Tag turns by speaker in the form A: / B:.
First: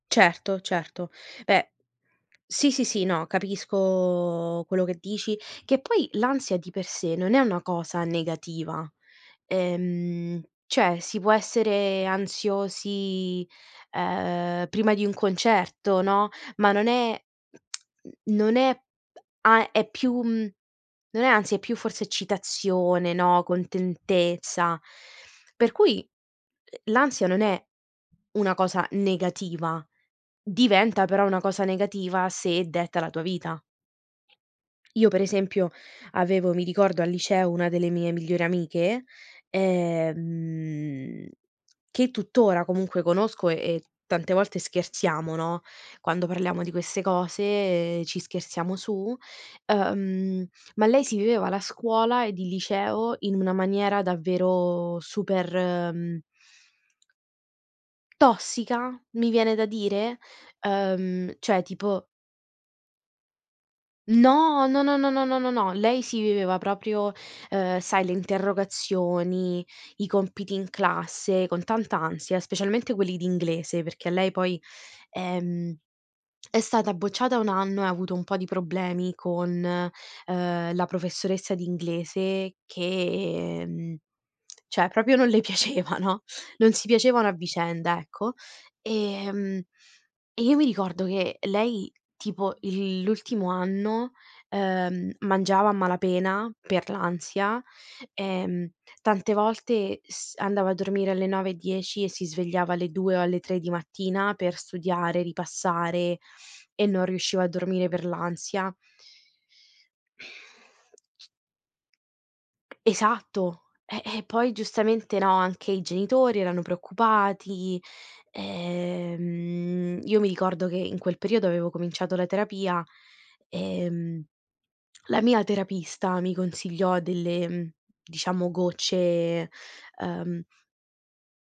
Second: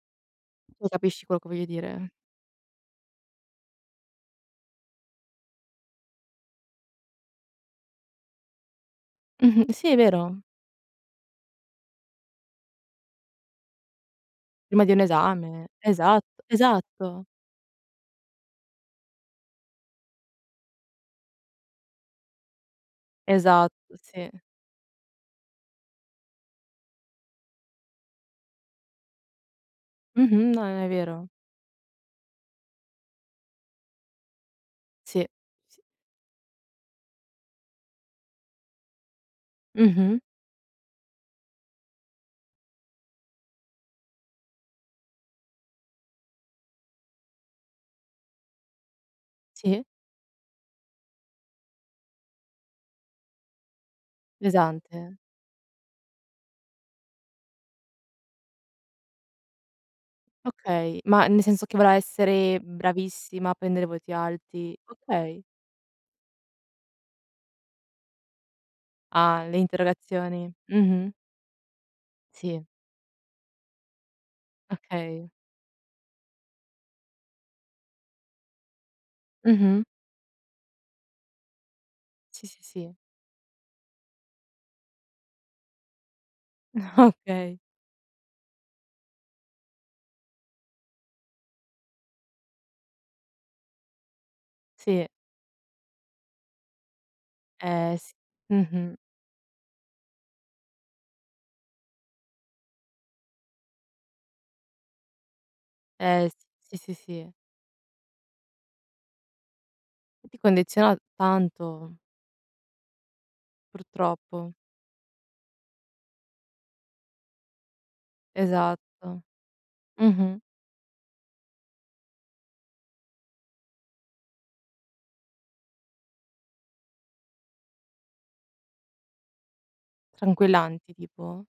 A: Certo,
B: Tu
A: certo.
B: capisci quello che voglio
A: Beh
B: dire?
A: sì, sì, sì, no. Capisco quello che dici. Che poi l'ansia di per sé non è una cosa negativa,
B: Mh-mh, si, è
A: ehm,
B: vero.
A: cioè, si può essere ansiosi, ehm,
B: Prima di
A: prima
B: un
A: di un
B: esame.
A: concerto,
B: Esat
A: no, ma non è
B: esatto.
A: non è p a è più mhmm, non è ansia è più forse eccitazione, no,
B: Esatto, sì.
A: contentezza. Per cui, uhm, l'ansia non è una cosa negativa,
B: Mh-mh, no, n è
A: diventa però
B: vero.
A: una cosa negativa se detta la tua vita. Io per
B: Sì.
A: esempio,
B: Sì.
A: avevo mi ricordo al liceo una delle mie migliori amiche,
B: Mh-mh.
A: ehm, che tutt'ora comunque conosco e tante volte scherziamo, no, quando parliamo di queste cose, ci scherziamo su,
B: Sì.
A: ehm, ma lei si viveva la scuola ed il liceo in una maniera davvero
B: Pesante.
A: super, mhmm tossica? Mi viene da dire.
B: Okay. Ma
A: Ehm,
B: nel
A: cioè
B: senso che voleva
A: tipo
B: essere bravissima a prendere voti
A: No,
B: alti?
A: no, no, no, no, no,
B: Okay.
A: no, no. Lei si viveva proprio, ehm, sai le
B: Ah, le
A: interrogazioni, i
B: interrogazioni.
A: compiti in
B: Mh-mh.
A: classe con tanta ansia,
B: Sì.
A: specialmente quelli di inglese, perché lei poi,
B: Okay.
A: ehm, è stata bocciata 1 anno e ha avuto un po' di problemi con,
B: Mh-mh.
A: ehm, la professoressa di
B: Sì,
A: inglese
B: sì, sì.
A: che mhmm, cioè proprio non le piaceva, no, non si piacevano a
B: Okay.
A: vicenda, ecco. Ehm, e io mi ricordo che lei tipo il l'ultimo anno,
B: Sì.
A: ehm, mangiava a malapena per l'ansia,
B: Eh, s
A: ehm,
B: mh-mh.
A: tante volte s andava a dormire alle 9 e 10 e si svegliava alle 2 o alle 3 di mattina per studiare, ripassare
B: Eh, s sì,
A: e
B: sì,
A: non
B: sì.
A: riusciva a dormire per l'ansia.
B: Ti condiziona tanto.
A: Esatto. Eh, e poi
B: Purtroppo.
A: giustamente, no, anche i genitori erano preoccupati,
B: Esatto.
A: ehm, io mi
B: Mh-mh.
A: ricordo che in quel periodo avevo cominciato la terapia, ehm, la mia terapista mi consigliò delle, mhmm, diciamo gocce, ehm
B: Tranquillanti tipo?